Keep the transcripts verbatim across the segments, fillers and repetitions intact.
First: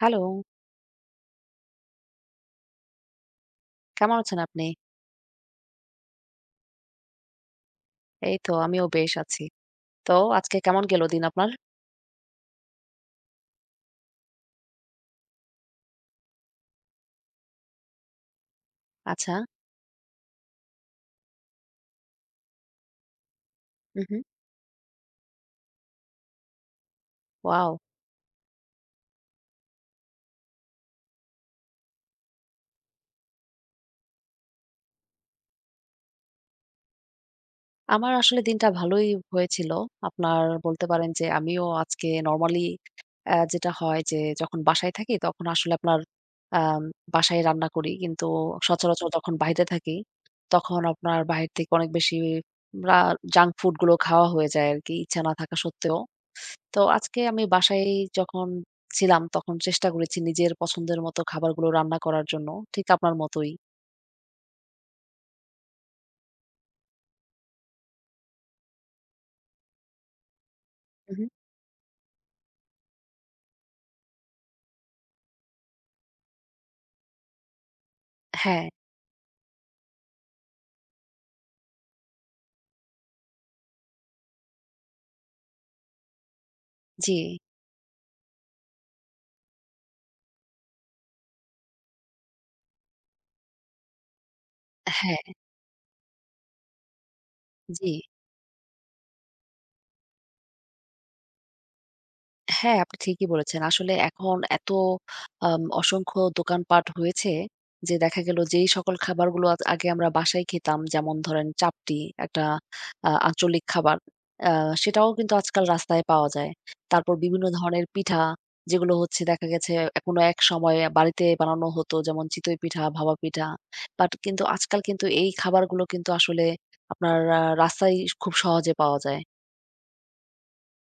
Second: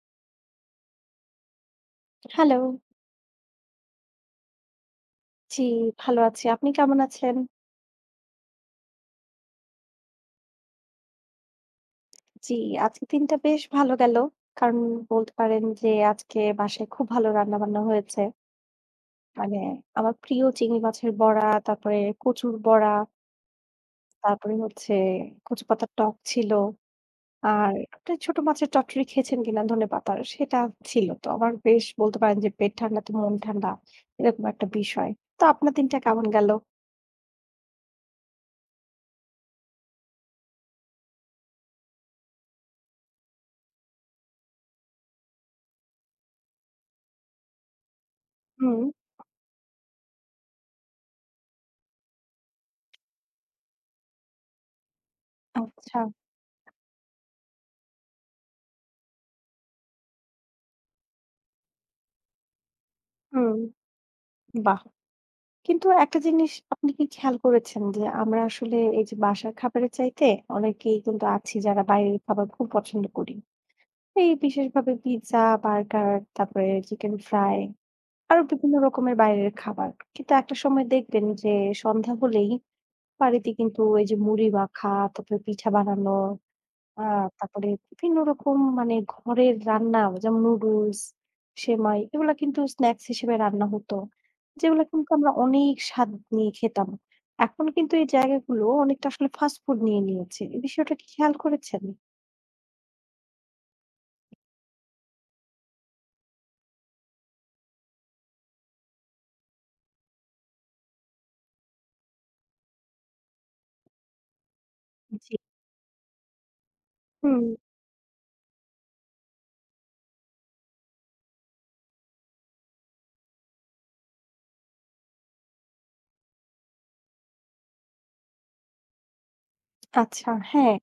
Hello, hello. কেমন আছেন আপনি? জি, ভালো আছি। আপনি কেমন আছেন? এই তো আমিও বেশ আছি। তো আজকে কেমন গেল দিন আপনার? জি, আজকের দিনটা বেশ ভালো গেল। কারণ বলতে পারেন যে আজকে বাসায় খুব ভালো রান্নাবান্না হয়েছে। আচ্ছা। মানে আমার প্রিয় চিংড়ি মাছের বড়া, তারপরে কচুর বড়া, হু, হু। তারপরে হচ্ছে কচু পাতার টক ছিল। ওয়াও! আর আপনি ছোট মাছের চচ্চড়ি খেয়েছেন কিনা ধনেপাতার সেটা ছিল। তো আমার বেশ বলতে পারেন যে পেট ঠান্ডা তো মন ঠান্ডা এরকম একটা বিষয়। তো আপনার দিনটা কেমন গেল? আমার আসলে দিনটা ভালোই হয়েছিল। আপনার বলতে পারেন যে আমিও আজকে নরমালি অ্যা যেটা হয় যে যখন বাসায় থাকি তখন আসলে আপনার আম বাসায় রান্না করি। কিন্তু হুম, সচরাচর যখন বাইরে থাকি তখন আপনার বাহির থেকে অনেক বেশি রা জাঙ্ক ফুড গুলো খাওয়া হয়ে যায় আরকি ইচ্ছা না থাকা সত্ত্বেও। আচ্ছা। তো আজকে আমি বাসায় যখন ছিলাম, তখন চেষ্টা করেছি নিজের পছন্দের মতো খাবারগুলো রান্না করার জন্য। ঠিক আপনার মতোই। হুম, বাহ! কিন্তু একটা জিনিস আপনি কি খেয়াল করেছেন যে আমরা আসলে এই যে বাসার খাবারের চাইতে অনেকেই উহু। কিন্তু আছি যারা বাইরের খাবার খুব পছন্দ করি। এই বিশেষভাবে পিৎজা, বার্গার, তারপরে চিকেন ফ্রাই আরো হ্যাঁ, বিভিন্ন রকমের বাইরের খাবার। কিন্তু একটা সময় দেখবেন যে সন্ধ্যা হলেই বাড়িতে কিন্তু এই যে মুড়ি মাখা, তারপরে পিঠা বানানো আ জি। তারপরে বিভিন্ন রকম মানে ঘরের রান্না যেমন নুডলস, সেমাই এগুলা কিন্তু স্ন্যাকস হিসেবে রান্না হতো। যেগুলা কিন্তু হ্যাঁ, আমরা অনেক স্বাদ নিয়ে খেতাম। এখন জি। কিন্তু এই জায়গাগুলো অনেকটা আসলে ফাস্ট ফুড নিয়ে নিয়েছে। এই বিষয়টা কি খেয়াল করেছেন? হ্যাঁ, আপনি ঠিকই বলেছেন। আসলে এখন এত আম অসংখ্য দোকানপাট হয়েছে যে দেখা গেল যেই সকল খাবারগুলো আ আগে আমরা বাসায় খেতাম যেমন ধরেন চাপটি একটা আ আঞ্চলিক খাবার। আ সেটাও কিন্তু জি। আজকাল রাস্তায় পাওয়া যায়। তারপর হুম, বিভিন্ন ধরনের পিঠা যেগুলো হচ্ছে দেখা গেছে কোনো এক সময়ে বাড়িতে বানানো হতো যেমন চিতই পিঠা, ভাপা পিঠা। বাট কিন্তু আজকাল কিন্তু এই খাবারগুলো কিন্তু আসলে আপনার আ রাস্তায় খুব সহজে পাওয়া যায়। আচ্ছা, হ্যাঁ,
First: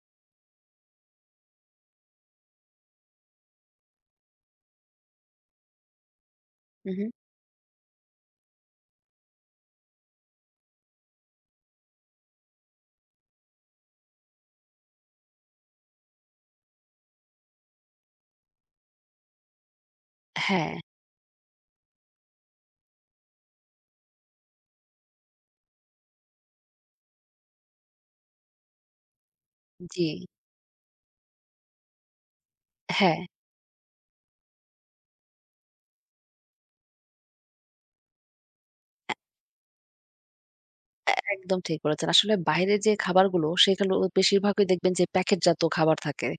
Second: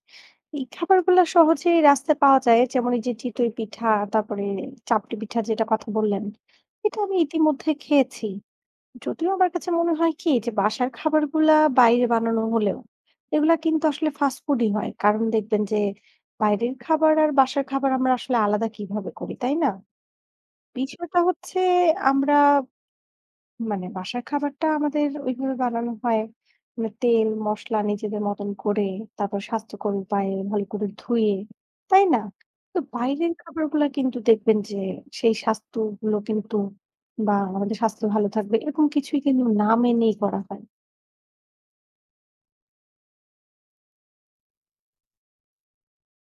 এই খাবারগুলা সহজেই রাস্তায় পাওয়া যায়। যেমন এই যে চিতই পিঠা, তারপরে চাপটি পিঠা যেটা কথা বললেন। এটা উহু, আমি ইতিমধ্যে খেয়েছি। যদিও আমার কাছে মনে হয় কি যে বাসার খাবারগুলা বাইরে বানানো হলেও এগুলা কিন্তু আসলে ফাস্ট ফুডই হয় কারণ দেখবেন যে বাইরের খাবার আর বাসার খাবার আমরা আসলে আলাদা কিভাবে করি, তাই না? হ্যাঁ, বিষয়টা হচ্ছে আমরা মানে বাসার খাবারটা আমাদের ওইভাবে বানানো হয়। মানে তেল, মসলা নিজেদের মতন করে, তারপর স্বাস্থ্যকর জি, উপায়ে ভালো করে ধুয়ে, তাই না? তো হ্যাঁ। বাইরের খাবারগুলা কিন্তু দেখবেন যে সেই স্বাস্থ্যগুলো কিন্তু বা আমাদের স্বাস্থ্য ভালো থাকবে এরকম কিছুই কিন্তু না মেনেই করা হয়। একদম ঠিক বলেছেন। আসলে বাইরের যে খাবারগুলো, সেগুলো বেশিরভাগই দেখবেন যে প্যাকেটজাত খাবার থাকে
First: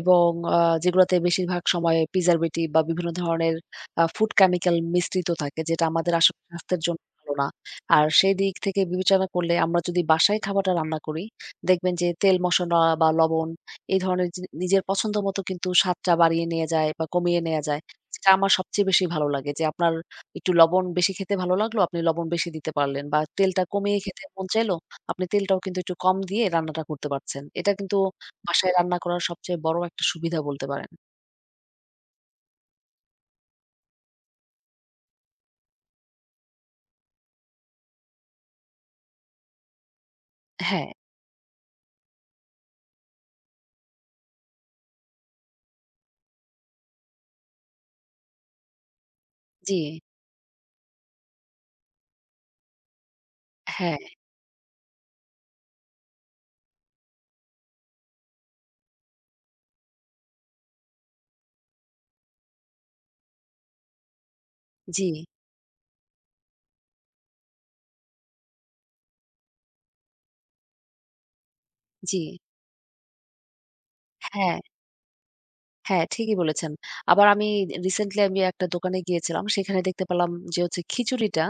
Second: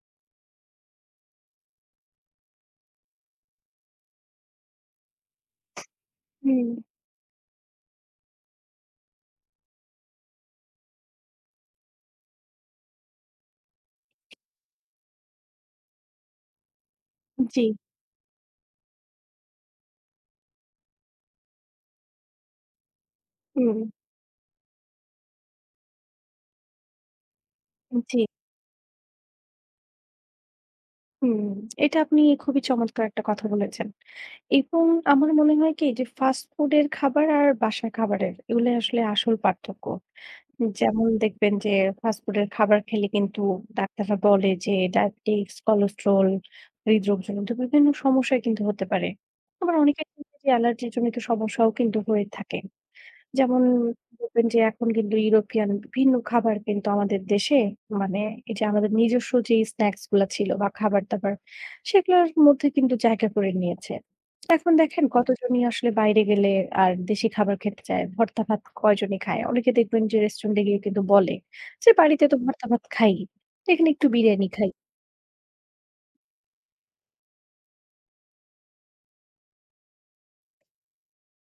এবং আ যেগুলোতে বেশিরভাগ সময় প্রিজারভেটিভ বা বিভিন্ন ধরনের আ ফুড কেমিক্যাল মিশ্রিত থাকে, যেটা আমাদের আসলে হুম, স্বাস্থ্যের জন্য ভালো না। আর সেই দিক থেকে বিবেচনা করলে আমরা যদি বাসায় খাবারটা রান্না করি, দেখবেন যে তেল মসলা বা লবণ এই ধরনের জি নিজের পছন্দ মতো কিন্তু স্বাদটা বাড়িয়ে নেয়া যায় বা কমিয়ে নেয়া জি। যায়। যেটা আমার সবচেয়ে বেশি ভালো লাগে যে আপনার একটু লবণ বেশি খেতে ভালো লাগলো, আপনি লবণ বেশি দিতে পারলেন বা তেলটা হুম, কমিয়ে খেতে মন চাইলো, আপনি তেলটাও কিন্তু একটু কম দিয়ে রান্নাটা করতে পারছেন। এটা কিন্তু জি, বাসায় রান্না করার সবচেয়ে বড় একটা সুবিধা বলতে পারেন। হুম। এটা আপনি খুবই চমৎকার একটা কথা বলেছেন। এবং আমার মনে হয় কি যে ফাস্ট ফুডের খাবার আর বাসার খাবারের এগুলো আসলে আসল পার্থক্য। হ্যাঁ, যেমন দেখবেন যে ফাস্টফুডের খাবার খেলে কিন্তু ডাক্তাররা বলে যে ডায়াবেটিস, কোলেস্টেরল, হৃদরোগজনিত বিভিন্ন সমস্যা কিন্তু হতে পারে। জি, আবার অনেকের ক্ষেত্রে অ্যালার্জির জনিত সমস্যাও কিন্তু হয়ে থাকে। যেমন হ্যাঁ, দেখবেন যে এখন কিন্তু ইউরোপিয়ান বিভিন্ন খাবার কিন্তু আমাদের দেশে মানে এই যে আমাদের নিজস্ব যে স্ন্যাক্স গুলা ছিল বা খাবার-দাবার সেগুলোর মধ্যে কিন্তু জায়গা করে নিয়েছে। এখন জি, দেখেন হুম। কতজনই আসলে বাইরে গেলে আর দেশি খাবার খেতে চায়, ভর্তা ভাত কয়জনই খায়? অনেকে দেখবেন যে রেস্টুরেন্টে গিয়ে কিন্তু বলে যে, জি, "বাড়িতে তো ভর্তা ভাত খাই, এখানে একটু বিরিয়ানি হ্যাঁ। খাই।" হ্যাঁ, ঠিকই বলেছেন। আবার আমি রিসেন্টলি আমি একটা দোকানে গিয়েছিলাম। সেখানে দেখতে পেলাম যে হচ্ছে খিচুড়িটা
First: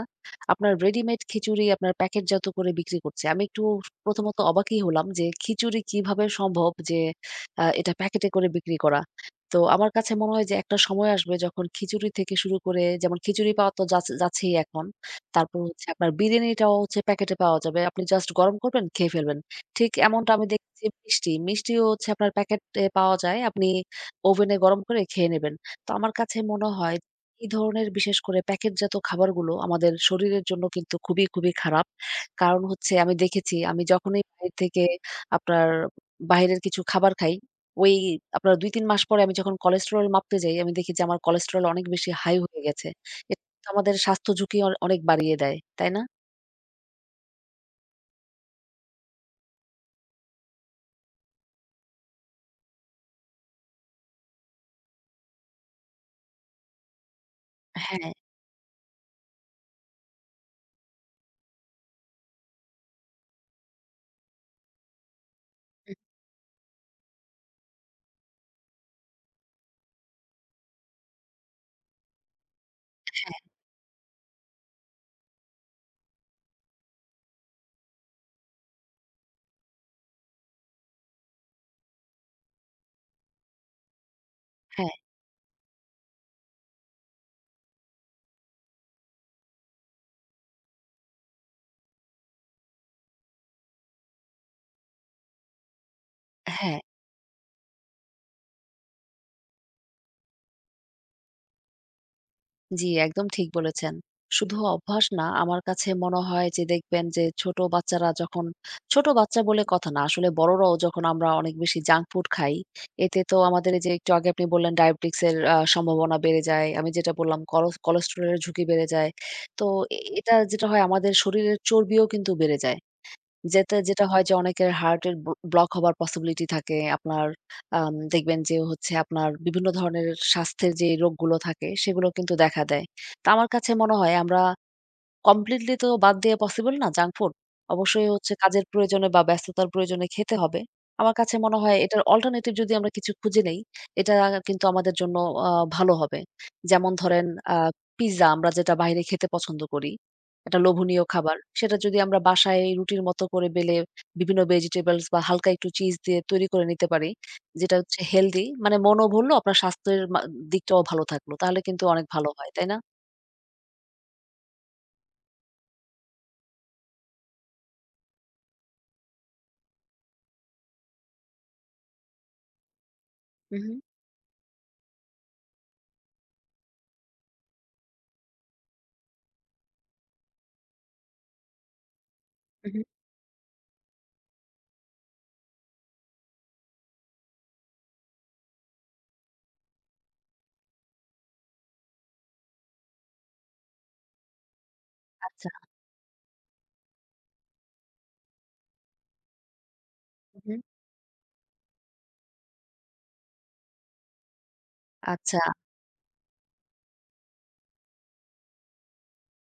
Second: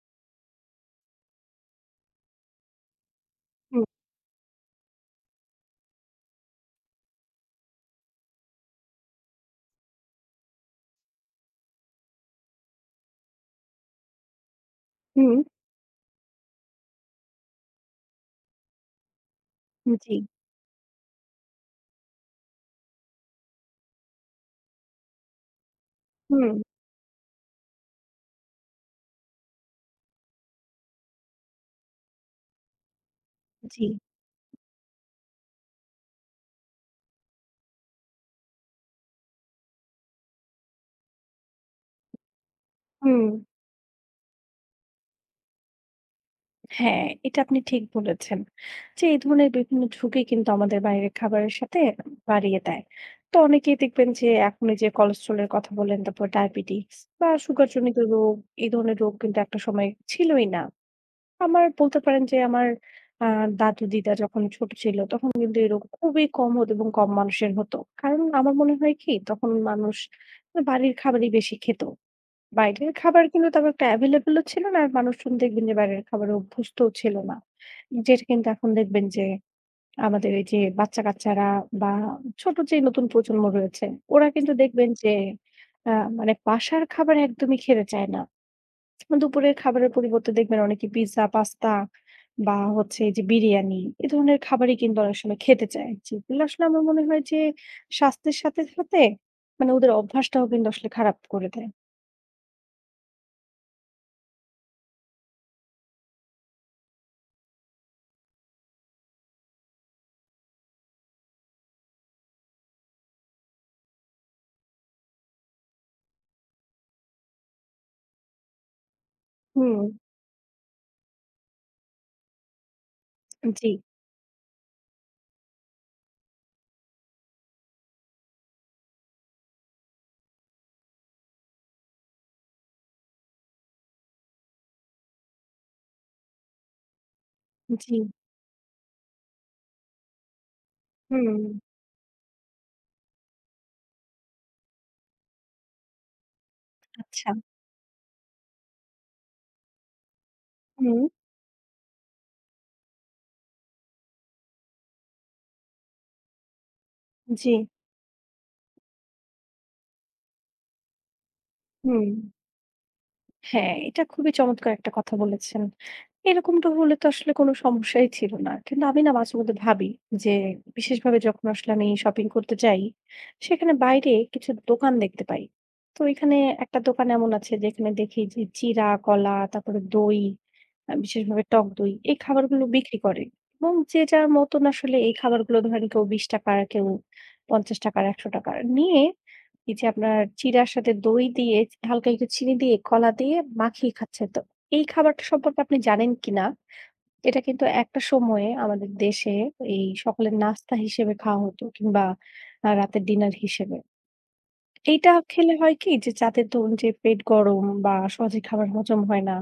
আপনার রেডিমেড খিচুড়ি আপনার প্যাকেটজাত করে বিক্রি করছে। আমি একটু হুম, প্রথমত অবাকই হলাম যে খিচুড়ি কিভাবে সম্ভব যে আ এটা প্যাকেটে করে বিক্রি করা। তো আমার কাছে মনে হয় যে একটা সময় আসবে যখন খিচুড়ি থেকে শুরু করে যেমন খিচুড়ি পাওয়া তো যাচ যাচ্ছেই এখন। হুম, তারপর হচ্ছে আপনার বিরিয়ানিটাও হচ্ছে প্যাকেটে পাওয়া যাবে। আপনি জাস্ট গরম করবেন, খেয়ে ফেলবেন। ঠিক জি, এমনটা আমি দেখেছি মিষ্টি। মিষ্টিও হচ্ছে আপনার প্যাকেটে পাওয়া যায়। আপনি ওভেনে গরম করে খেয়ে নেবেন। তো আমার কাছে হুম, মনে হয় এই ধরনের বিশেষ করে প্যাকেটজাত খাবারগুলো আমাদের শরীরের জন্য কিন্তু খুবই, খুবই খারাপ। কারণ হচ্ছে আমি দেখেছি আমি জি, যখনই বাইরে থেকে আপনার বাইরের কিছু খাবার খাই, ওই আপনার দুই তিন মাস পরে আমি যখন কোলেস্টেরল মাপতে যাই, আমি দেখি যে আমার কোলেস্টেরল অনেক বেশি হাই হয়ে গেছে। হুম। এটা কিন্তু আমাদের স্বাস্থ্য ঝুঁকি অ অনেক বাড়িয়ে দেয়। তাই না? হ্যাঁ, এটা আপনি ঠিক বলেছেন। যে এই ধরনের বিভিন্ন ঝুঁকি কিন্তু আমাদের বাইরের খাবারের সাথে বাড়িয়ে দেয়। তো অনেকেই দেখবেন যে এখন এই যে কোলেস্ট্রলের কথা বললেন, তারপর ডায়াবেটিস বা সুগার জনিত হ্যাঁ, রোগ, এই ধরনের রোগ কিন্তু একটা সময় ছিলই না। আমার বলতে পারেন যে আমার আ দাদু-দিদা যখন ছোট ছিল, তখন কিন্তু এই রোগ খুবই কম হতো এবং কম মানুষের হতো। কারণ আমার মনে হয় কি? তখন মানুষ বাড়ির খাবারই বেশি খেত। বাইরের খাবার কিন্তু তেমন একটা এভেইলেবলও ছিল না। আর মানুষজন দেখবেন যে বাইরের খাবারে অভ্যস্তও ছিল না। যেটা কিন্তু এখন দেখবেন যে আমাদের এই যে বাচ্চা-কাচ্চারা বা ছোট যে নতুন প্রজন্ম রয়েছে, ওরা কিন্তু দেখবেন হ্যাঁ, যে আ মানে বাসার খাবার একদমই খেতে চায় না। দুপুরের খাবারের পরিবর্তে দেখবেন অনেকে পিজ্জা, পাস্তা বা হচ্ছে এই যে বিরিয়ানি, এ ধরনের খাবারই কিন্তু অনেক সময় খেতে চায়। যেগুলো আসলে হ্যাঁ। আমার মনে হয় যে স্বাস্থ্যের সাথে, সাথে মানে ওদের অভ্যাসটাও কিন্তু আসলে খারাপ করে দেয়। জি, একদম ঠিক বলেছেন। শুধু অভ্যাস না, আমার কাছে মনে হয় যে দেখবেন যে ছোট বাচ্চারা যখন ছোট বাচ্চা বলে কথা না, আসলে বড়রাও যখন আমরা অনেক বেশি জাঙ্ক ফুড খাই, এতে তো আমাদের এই যে একটু আগে আপনি বললেন ডায়াবেটিক্স এর আ সম্ভাবনা বেড়ে যায়। আমি যেটা বললাম কলো কোলেস্টেরল এর ঝুঁকি বেড়ে যায়। তো হুম, এ এটা যেটা হয় আমাদের শরীরের চর্বিও কিন্তু বেড়ে যায়। জি। যেতে যেটা হয় যে অনেকের হার্টের ব্ল ব্লক হবার পসিবিলিটি থাকে। আপনার আম দেখবেন যে হচ্ছে আপনার বিভিন্ন ধরনের স্বাস্থ্যের যে রোগগুলো থাকে সেগুলো কিন্তু দেখা দেয়। তো আমার কাছে মনে হয় আমরা কমপ্লিটলি তো বাদ দেয়া পসিবল না জাঙ্ক ফুড। জি, অবশ্যই হচ্ছে কাজের প্রয়োজনে বা ব্যস্ততার প্রয়োজনে খেতে হবে। আমার হুম, কাছে মনে হয় এটার অল্টারনেটিভ যদি আমরা কিছু খুঁজে নেই, এটা কিন্তু আমাদের জন্য আ ভালো হবে। যেমন ধরেন আচ্ছা, আ পিজ্জা আমরা যেটা বাইরে খেতে পছন্দ করি, একটা হুম, লোভনীয় খাবার। সেটা যদি আমরা বাসায় রুটির মতো করে বেলে বিভিন্ন ভেজিটেবলস বা হালকা একটু চিজ দিয়ে তৈরি করে নিতে পারি, জি, যেটা হচ্ছে হেলথি মানে মনও ভুললো আপনার স্বাস্থ্যের মা দিকটাও ভালো থাকলো। তাহলে কিন্তু হুম। অনেক ভালো হয়। তাই না? হ্যাঁ, এটা খুবই চমৎকার একটা কথা বলেছেন। এরকমটা হলে তো আসলে কোনো সমস্যাই ছিল না। কিন্তু আমি না মাঝেমধ্যে ভাবি যে বিশেষভাবে যখন আসলে আমি শপিং করতে যাই, হু, হু, সেখানে বাইরে কিছু দোকান দেখতে পাই। তো এখানে একটা দোকান এমন আছে যেখানে দেখি যে চিড়া, কলা, তারপরে দই, আ বিশেষভাবে টক দই এই খাবারগুলো হু, হু। বিক্রি করে। এবং যে যার মতন আসলে এই খাবারগুলো ধরেন কেউ ৳বিশ, কেউ ৳পঞ্চাশ, ৳একশ নিয়ে এই যে আপনার চিড়ার সাথে দই দিয়ে হালকা একটু চিনি দিয়ে কলা দিয়ে মাখিয়ে খাচ্ছেন। তো এই খাবারটা আচ্ছা। সম্পর্কে আপনি জানেন কিনা? এটা কিন্তু একটা সময়ে আমাদের দেশে এই সকালের নাস্তা হিসেবে খাওয়া হতো কিংবা আ রাতের ডিনার হিসেবে। এইটা আচ্ছা, খেলে হয় কি যে যাদের ধরুন যে পেট গরম বা সহজে খাবার হজম হয় না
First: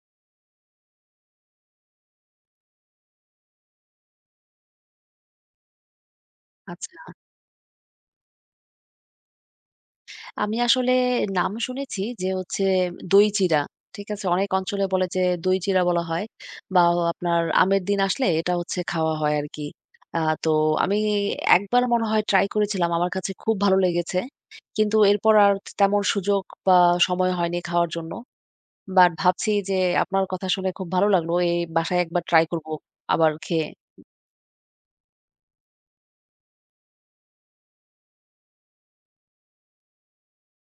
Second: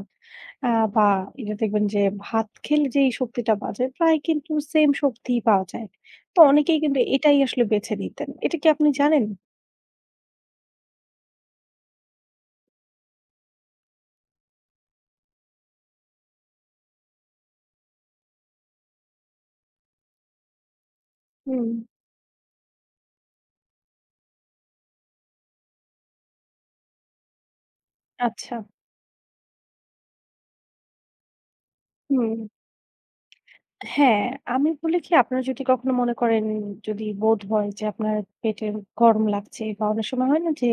আ বা এটা দেখবেন যে ভাত খেলে যেই শক্তিটা পাওয়া যায় প্রায় কিন্তু সেম শক্তিই পাওয়া যায়। তো অনেকেই কিন্তু আচ্ছা। এটাই আসলে বেছে নিতেন। এটা কি আপনি জানেন? আমি আসলে নাম শুনেছি যে হচ্ছে দই চিড়া। ঠিক আছে? অনেক অঞ্চলে বলে যে দই চিড়া বলা হয় বা আপনার আমের দিন আসলে এটা হচ্ছে খাওয়া হয় আরকি। আ তো আমি হুম। একবার মনে হয় ট্রাই করেছিলাম। আমার কাছে খুব ভালো লেগেছে। কিন্তু এরপর আর তেমন সুযোগ বা সময় হয়নি খাওয়ার জন্য। আচ্ছা। বাট ভাবছি যে আপনার কথা শুনে খুব ভালো লাগলো। এই বাসায় একবার হুম। ট্রাই করব আবার খেয়ে। হ্যাঁ, আমি বলি কি আপনারা যদি কখনো মনে করেন যদি বোধ হয় যে আপনার পেটে গরম লাগছে বা অনেক সময় হয় না যে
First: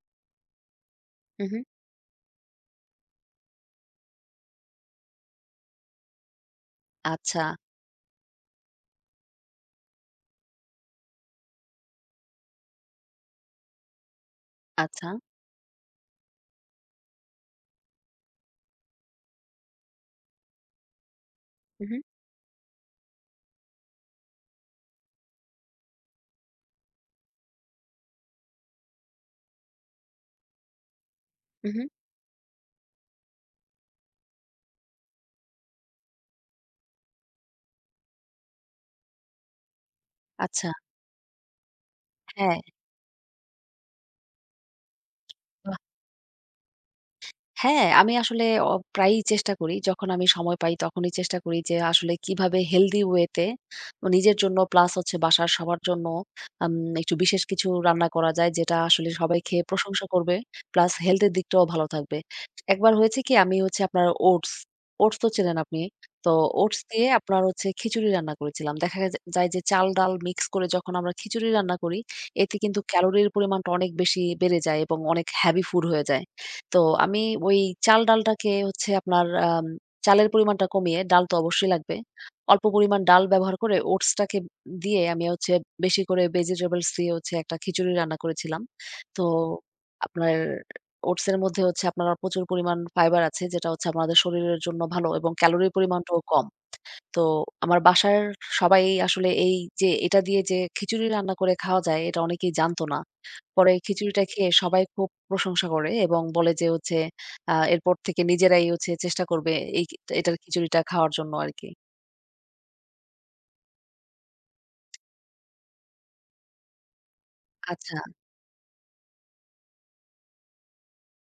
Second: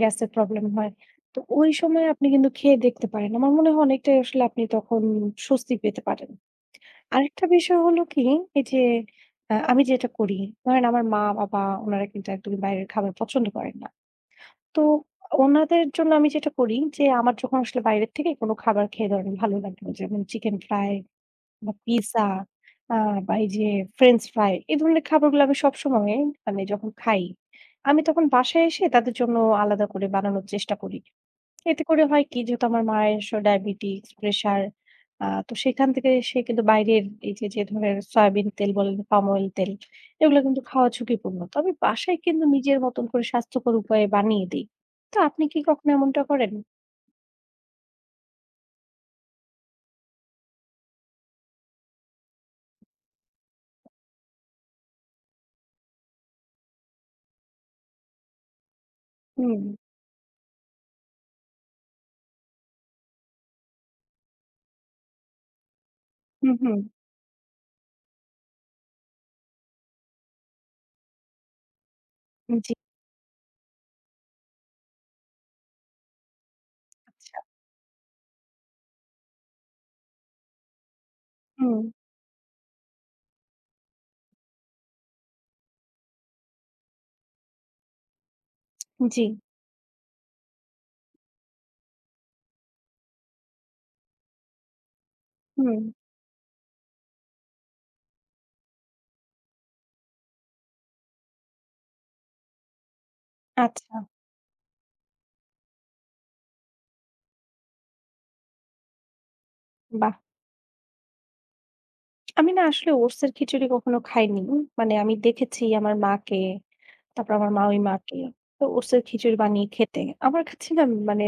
গ্যাসের প্রবলেম হয়। তো উহু। ওই সময় আপনি কিন্তু খেয়ে দেখতে পারেন। আমার মনে হয় অনেকটাই আসলে আপনি তখন স্বস্তি পেতে পারেন। আচ্ছা, আরেকটা বিষয় হলো কি এই যে আ আমি যেটা করি ধরেন আমার মা-বাবা উনারা কিন্তু একদমই বাইরের খাবার পছন্দ করেন না। তো আচ্ছা। ওনাদের জন্য আমি যেটা করি যে আমার যখন আসলে বাইরের থেকে কোনো খাবার খেয়ে ধরেন ভালো লাগলো যেমন চিকেন ফ্রাই বা উহু, পিজ্জা আ বা এই যে ফ্রেঞ্চ ফ্রাই এই ধরনের খাবারগুলো আমি সবসময় মানে যখন খাই, আমি তখন বাসায় এসে তাদের জন্য আলাদা করে বানানোর চেষ্টা করি। উহু। এতে করে হয় কি যেহেতু আমার মায়ের স ডায়াবেটিকস, প্রেশার আ তো সেখান থেকে সে কিন্তু বাইরের এই যে, যে ধরনের সয়াবিন তেল বলেন, পাম অয়েল তেল এগুলো কিন্তু আচ্ছা। খাওয়া ঝুঁকিপূর্ণ। তো আমি বাসায় কিন্তু হ্যাঁ। নিজের মতন করে স্বাস্থ্যকর উপায়ে বানিয়ে দেই। তো আপনি কি কখনো এমনটা করেন? হ্যাঁ, আমি আসলে অ প্রায়ই চেষ্টা করি। যখন আমি সময় পাই তখনই চেষ্টা করি যে আসলে কিভাবে হেলদি ওয়েতে নিজের জন্য প্লাস হচ্ছে বাসার সবার জন্য আম একটু বিশেষ কিছু রান্না করা যায় যেটা আসলে সবাই হুম, খেয়ে প্রশংসা করবে। প্লাস হেলথ এর দিকটাও ভালো থাকবে। একবার হয়েছে কি আমি হচ্ছে আপনার ওটস, ওটস তো চেনেন আপনি। তো হুম, হুম। ওটস দিয়ে আপনার হচ্ছে খিচুড়ি রান্না করেছিলাম। দেখা গে যায় যে চাল, ডাল মিক্স করে যখন আমরা খিচুড়ি রান্না করি এতে জি, কিন্তু ক্যালোরির পরিমাণটা অনেক বেশি বেড়ে যায় এবং অনেক হেভি ফুড হয়ে যায়। তো আমি আচ্ছা। ওই চাল ডালটাকে হচ্ছে আপনার আম চালের পরিমাণটা কমিয়ে, ডাল তো অবশ্যই হুম, লাগবে। অল্প পরিমাণ ডাল ব্যবহার করে ওটসটাকে দিয়ে আমি হচ্ছে বেশি করে ভেজিটেবলস দিয়ে হচ্ছে একটা খিচুড়ি রান্না করেছিলাম। জি, তো আপনার ওটসের মধ্যে হচ্ছে আপনার প্রচুর পরিমাণ ফাইবার আছে যেটা হচ্ছে আমাদের শরীরের জন্য ভালো এবং ক্যালোরির হুম, পরিমাণটাও কম। তো আমার বাসার সবাই আসলে এই যে এটা দিয়ে যে খিচুড়ি রান্না করে খাওয়া যায় এটা অনেকেই জানতো না। পরে আচ্ছা। খিচুড়িটা খেয়ে সবাই খুব প্রশংসা করে এবং বলে যে হচ্ছে আ এরপর থেকে নিজেরাই হচ্ছে চেষ্টা করবে এই বাহ! এটার খিচুড়িটা খাওয়ার জন্য আরকি। আমি না আসলে ওটস এর খিচুড়ি কখনো খাইনি। মানে আমি দেখেছি আমার মাকে, তারপর আমার মাওই আচ্ছা, মাকে তো ওটস এর খিচুড়ি বানিয়ে খেতে। আমার কাছে না মানে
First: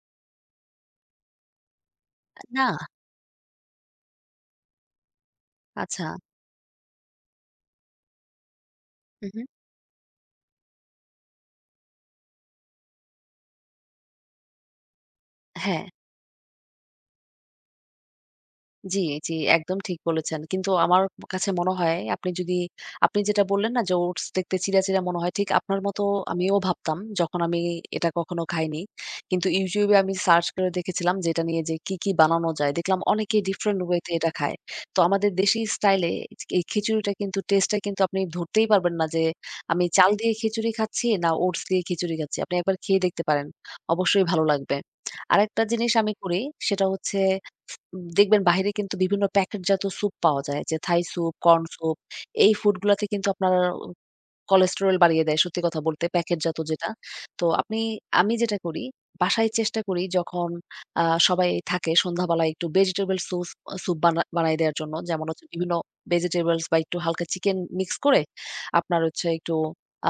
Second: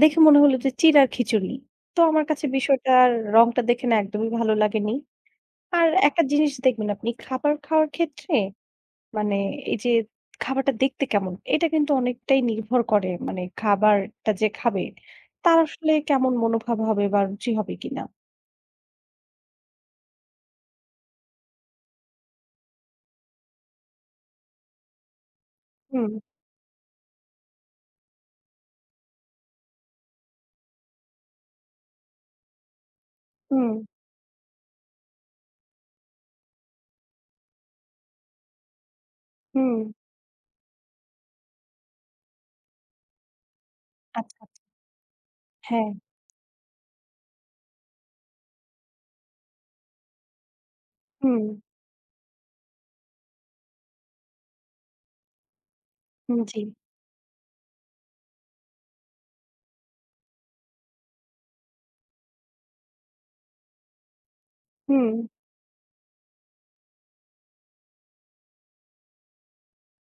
দেখে মনে হলো যে চিড়ার খিচুড়ি। তো আমার কাছে না, বিষয়টার রংটা দেখে না একদমই ভালো লাগেনি। আর আচ্ছা। একটা জিনিস দেখবেন আপনি খাবার খাওয়ার ক্ষেত্রে মানে উহু, এই যে খাবারটা দেখতে কেমন এটা কিন্তু অনেকটাই নির্ভর করে মানে খাবারটা যে খাবে তার হ্যাঁ। আসলে কেমন মনোভাব হবে বা রুচি হবে কিনা। জি, জি, একদম ঠিক বলেছেন। কিন্তু আমার কাছে মনে হয় আপনি যদি আপনি যেটা বললেন না যে ওটস দেখতে চিড়া, চিড়া মনে হয়, ঠিক আপনার মতো হুম, আমিও ভাবতাম যখন আমি এটা কখনো খাইনি। কিন্তু YouTube এ আমি সার্চ করে দেখেছিলাম যে এটা নিয়ে যে কি, কি বানানো যায়। দেখলাম অনেকেই হুম, ডিফারেন্ট ওয়ে তে এটা খায়। তো আমাদের দেশি স্টাইলে এই খিচুড়িটা কিন্তু টেস্টটা কিন্তু আপনি ধরতেই পারবেন না যে হুম। আমি চাল দিয়ে খিচুড়ি খাচ্ছি না ওটস দিয়ে খিচুড়ি খাচ্ছি। আপনি একবার খেয়ে দেখতে পারেন। অবশ্যই আচ্ছা, ভালো আচ্ছা। লাগবে। আরেকটা হ্যাঁ। জিনিস আমি করি সেটা হচ্ছে উম দেখবেন বাহিরে কিন্তু বিভিন্ন প্যাকেটজাত স্যুপ পাওয়া যায়। যে থাই স্যুপ, হুম, কর্ন স্যুপ এই ফুড গুলাতে কিন্তু আপনার কোলেস্টেরল বাড়িয়ে দেয়। সত্যি কথা বলতে হুম, প্যাকেটজাত জি। যেটা। তো আপনি আমি যেটা করি বাসায় চেষ্টা করি যখন আ সবাই থাকে সন্ধ্যাবেলায় একটু ভেজিটেবল সুস স্যুপ বানা বানায় দেওয়ার জন্য। হুম, যেমন হচ্ছে বিভিন্ন ভেজিটেবলস বা একটু হালকা চিকেন মিক্স করে আপনার হচ্ছে একটু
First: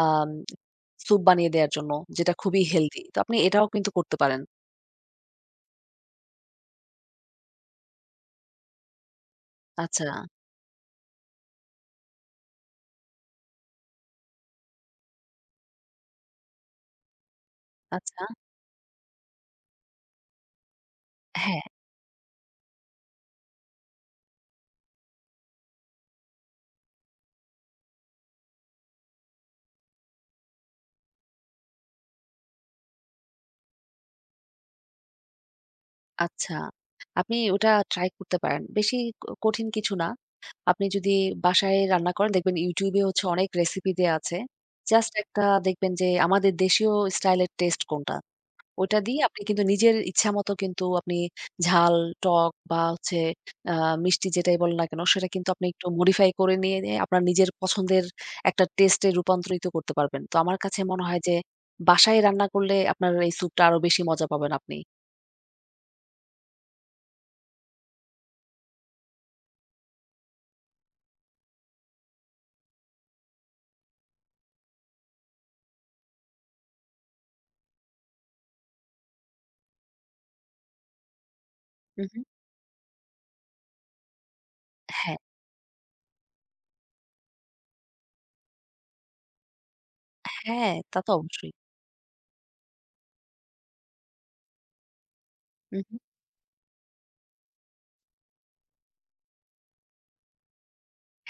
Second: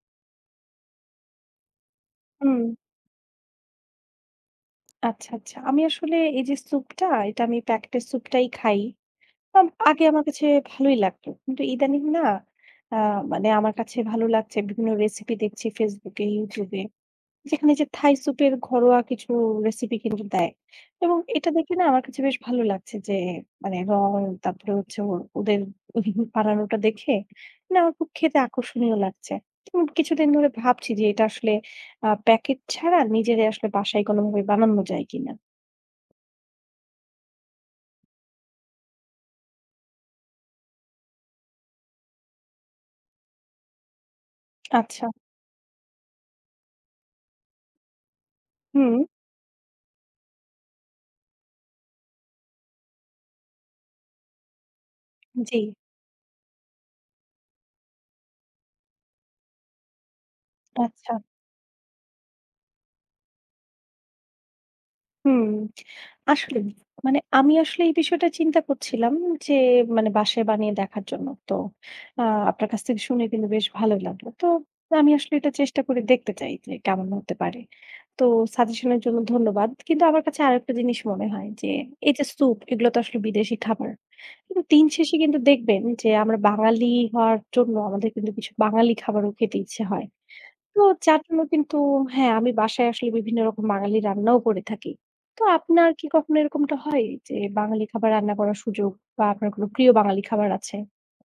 আম স্যুপ বানিয়ে দেওয়ার জন্য যেটা হুম। খুবই হেলথি। তো আপনি এটাও কিন্তু করতে পারেন। আচ্ছা, আচ্ছা। আমি আসলে এই যে স্যুপটা, এটা আমি প্যাকেটের স্যুপটাই খাই। আম আগে আচ্ছা, আমার কাছে ভালোই লাগতো। কিন্তু ইদানিং না আ মানে আমার কাছে ভালো লাগছে বিভিন্ন রেসিপি দেখছি Facebook এ, YouTube এ। যেখানে যে থাই আচ্ছা। স্যুপের ঘরোয়া কিছু রেসিপি কিন্তু দেয়। এবং এটা হ্যাঁ। দেখে না আমার কাছে বেশ ভালো লাগছে যে মানে রং তারপরে হচ্ছে ও ওদের বানানোটা দেখে মানে আমার খুব খেতে আকর্ষণীয় লাগছে। উম কিছুদিন ধরে ভাবছি যে এটা আসলে আ প্যাকেট ছাড়া নিজেরাই আসলে বাসায় কোনোভাবে বানানো যায় কিনা? আচ্ছা। আপনি ওটা ট্রাই করতে পারেন। বেশি ক কঠিন কিছু না। আপনি যদি বাসায় রান্না করেন দেখবেন YouTube এ হচ্ছে অনেক রেসিপি দেয়া আছে। আচ্ছা। জাস্ট একটা দেখবেন যে আমাদের দেশীয় স্টাইলের টেস্ট কোনটা? হুম, ওটা দিয়ে আপনি কিন্তু নিজের ইচ্ছামত কিন্তু আপনি ঝাল, টক বা হচ্ছে আ মিষ্টি যেটাই বলেন না কেন সেটা কিন্তু জি। আপনি একটু modify করে নিয়ে, নিয়ে আপনার নিজের পছন্দের একটা টেস্টে রূপান্তরিত করতে পারবেন। তো আমার কাছে মনে আচ্ছা। হয় যে বাসায় রান্না করলে আপনার এই স্যুপটা আরো বেশি মজা পাবেন আপনি। হুম, আসলেই। মানে আমি আসলে এই বিষয়টা চিন্তা করছিলাম যে মানে বাসায় বানিয়ে দেখার জন্য। তো আ আপনার কাছ থেকে শুনে কিন্তু বেশ ভালোই লাগলো। তো আমি আসলে এটা চেষ্টা করে দেখতে চাই যে কেমন হতে পারে। তো সাজেশন এর জন্য ধন্যবাদ। কিন্তু আমার কাছে আরেকটা জিনিস মনে হয় যে হু, এই হু। যে স্যুপ এগুলো তো আসলে বিদেশি খাবার। কিন্তু দিন শেষে হ্যাঁ। কিন্তু দেখবেন যে আমরা বাঙালি হওয়ার জন্য আমাদের কিন্তু কিছু বাঙালি খাবারও খেতে ইচ্ছে হয়। হ্যাঁ, তো তা তো যার জন্য অবশ্যই। কিন্তু হ্যাঁ, আমি বাসায় আসলে বিভিন্ন রকম বাঙালি রান্নাও করে থাকি। তো আপনার হু। কি কখনো এরকমটা হয় যে বাঙালি খাবার রান্না করার সুযোগ বা আপনার কোনো প্রিয় বাঙালি খাবার আছে?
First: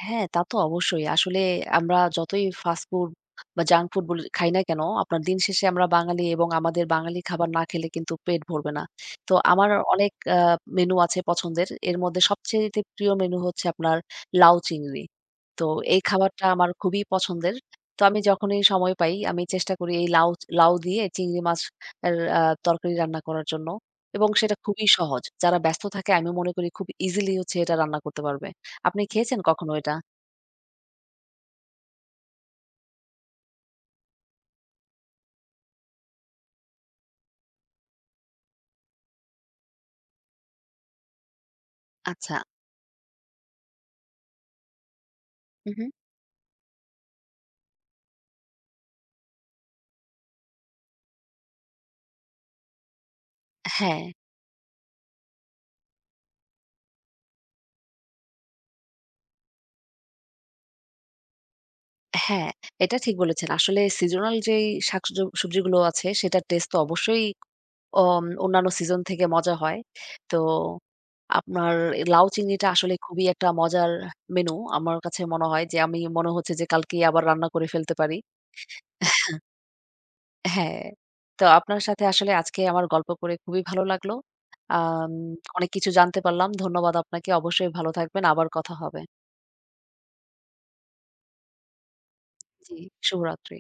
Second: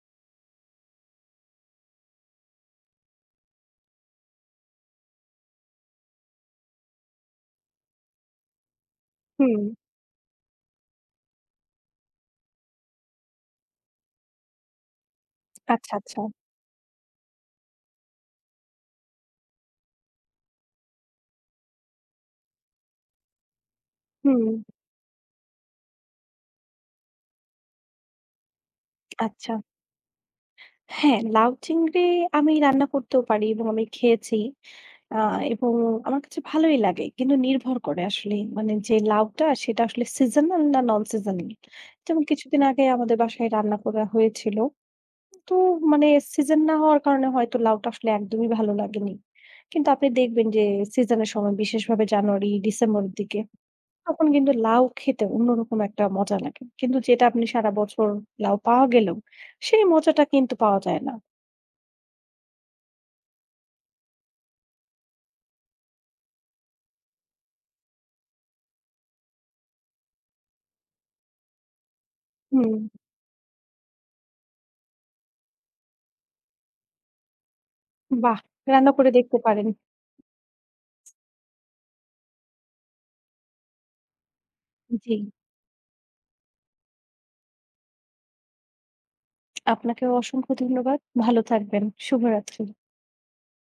হ্যাঁ, তা তো অবশ্যই। আসলে আমরা যতই ফাস্ট ফুড বা জাঙ্ক ফুড বলি খাই না কেন, আপনার দিন শেষে আমরা বাঙালি এবং আমাদের বাঙালি খাবার না খেলে কিন্তু পেট ভরবে না। তো হুম। আমার অনেক আ মেনু আছে পছন্দের। এর মধ্যে সবচাইতে প্রিয় মেনু হচ্ছে আপনার লাউ চিংড়ি। তো আচ্ছা, এই আচ্ছা। খাবারটা আমার খুবই পছন্দের। তো আমি যখনই সময় পাই আমি চেষ্টা করি এই লাউ লাউ দিয়ে চিংড়ি মাছ এর আ তরকারি রান্না করার জন্য এবং হুম। সেটা খুবই সহজ। যারা ব্যস্ত থাকে আমি মনে করি খুব ইজিলি হচ্ছে এটা রান্না করতে পারবে। আপনি খেয়েছেন আচ্ছা। কখনো এটা? হ্যাঁ, লাউ চিংড়ি আমি রান্না করতেও পারি এবং আমি খেয়েছি। আ এবং আমার কাছে ভালোই লাগে। কিন্তু নির্ভর করে আসলে মানে যে লাউটা সেটা আসলে সিজনাল না নন সিজনাল। যেমন আচ্ছা। কিছুদিন আগে আমাদের বাসায় রান্না করা হয়েছিল। তো হু, হু। মানে সিজন না হওয়ার কারণে হয়তো লাউটা আসলে একদমই ভালো লাগেনি। কিন্তু আপনি দেখবেন যে সিজনের সময় বিশেষভাবে জানুয়ারি, ডিসেম্বরের দিকে হ্যাঁ, তখন কিন্তু লাউ খেতে অন্যরকম একটা মজা লাগে। কিন্তু যেটা আপনি সারা বছর লাউ পাওয়া গেলেও সেই মজাটা কিন্তু পাওয়া যায় না। হ্যাঁ, এটা ঠিক বলেছেন। আসলে সিজনাল যেই শাকসজ সবজিগুলো আছে সেটার টেস্ট তো অবশ্যই অম অন্যান্য সিজন থেকে মজা হয়। তো আপনার এ লাউ চিংড়িটা হুম, আসলে খুবই একটা মজার মেনু। আমার কাছে মনে হয় যে আমি মনে হচ্ছে যে কালকেই আবার রান্না করে ফেলতে পারি। বাহ! রান্না করে দেখতে পারেন। হ্যাঁ। তো আপনার সাথে আসলে আজকে আমার গল্প করে খুবই ভালো লাগলো। আম জি, অনেক কিছু জানতে পারলাম। ধন্যবাদ আপনাকে। অবশ্যই ভালো থাকবেন। আবার কথা হবে। আপনাকেও অসংখ্য ধন্যবাদ। ভালো থাকবেন। শুভরাত্রি। জি, শুভরাত্রি।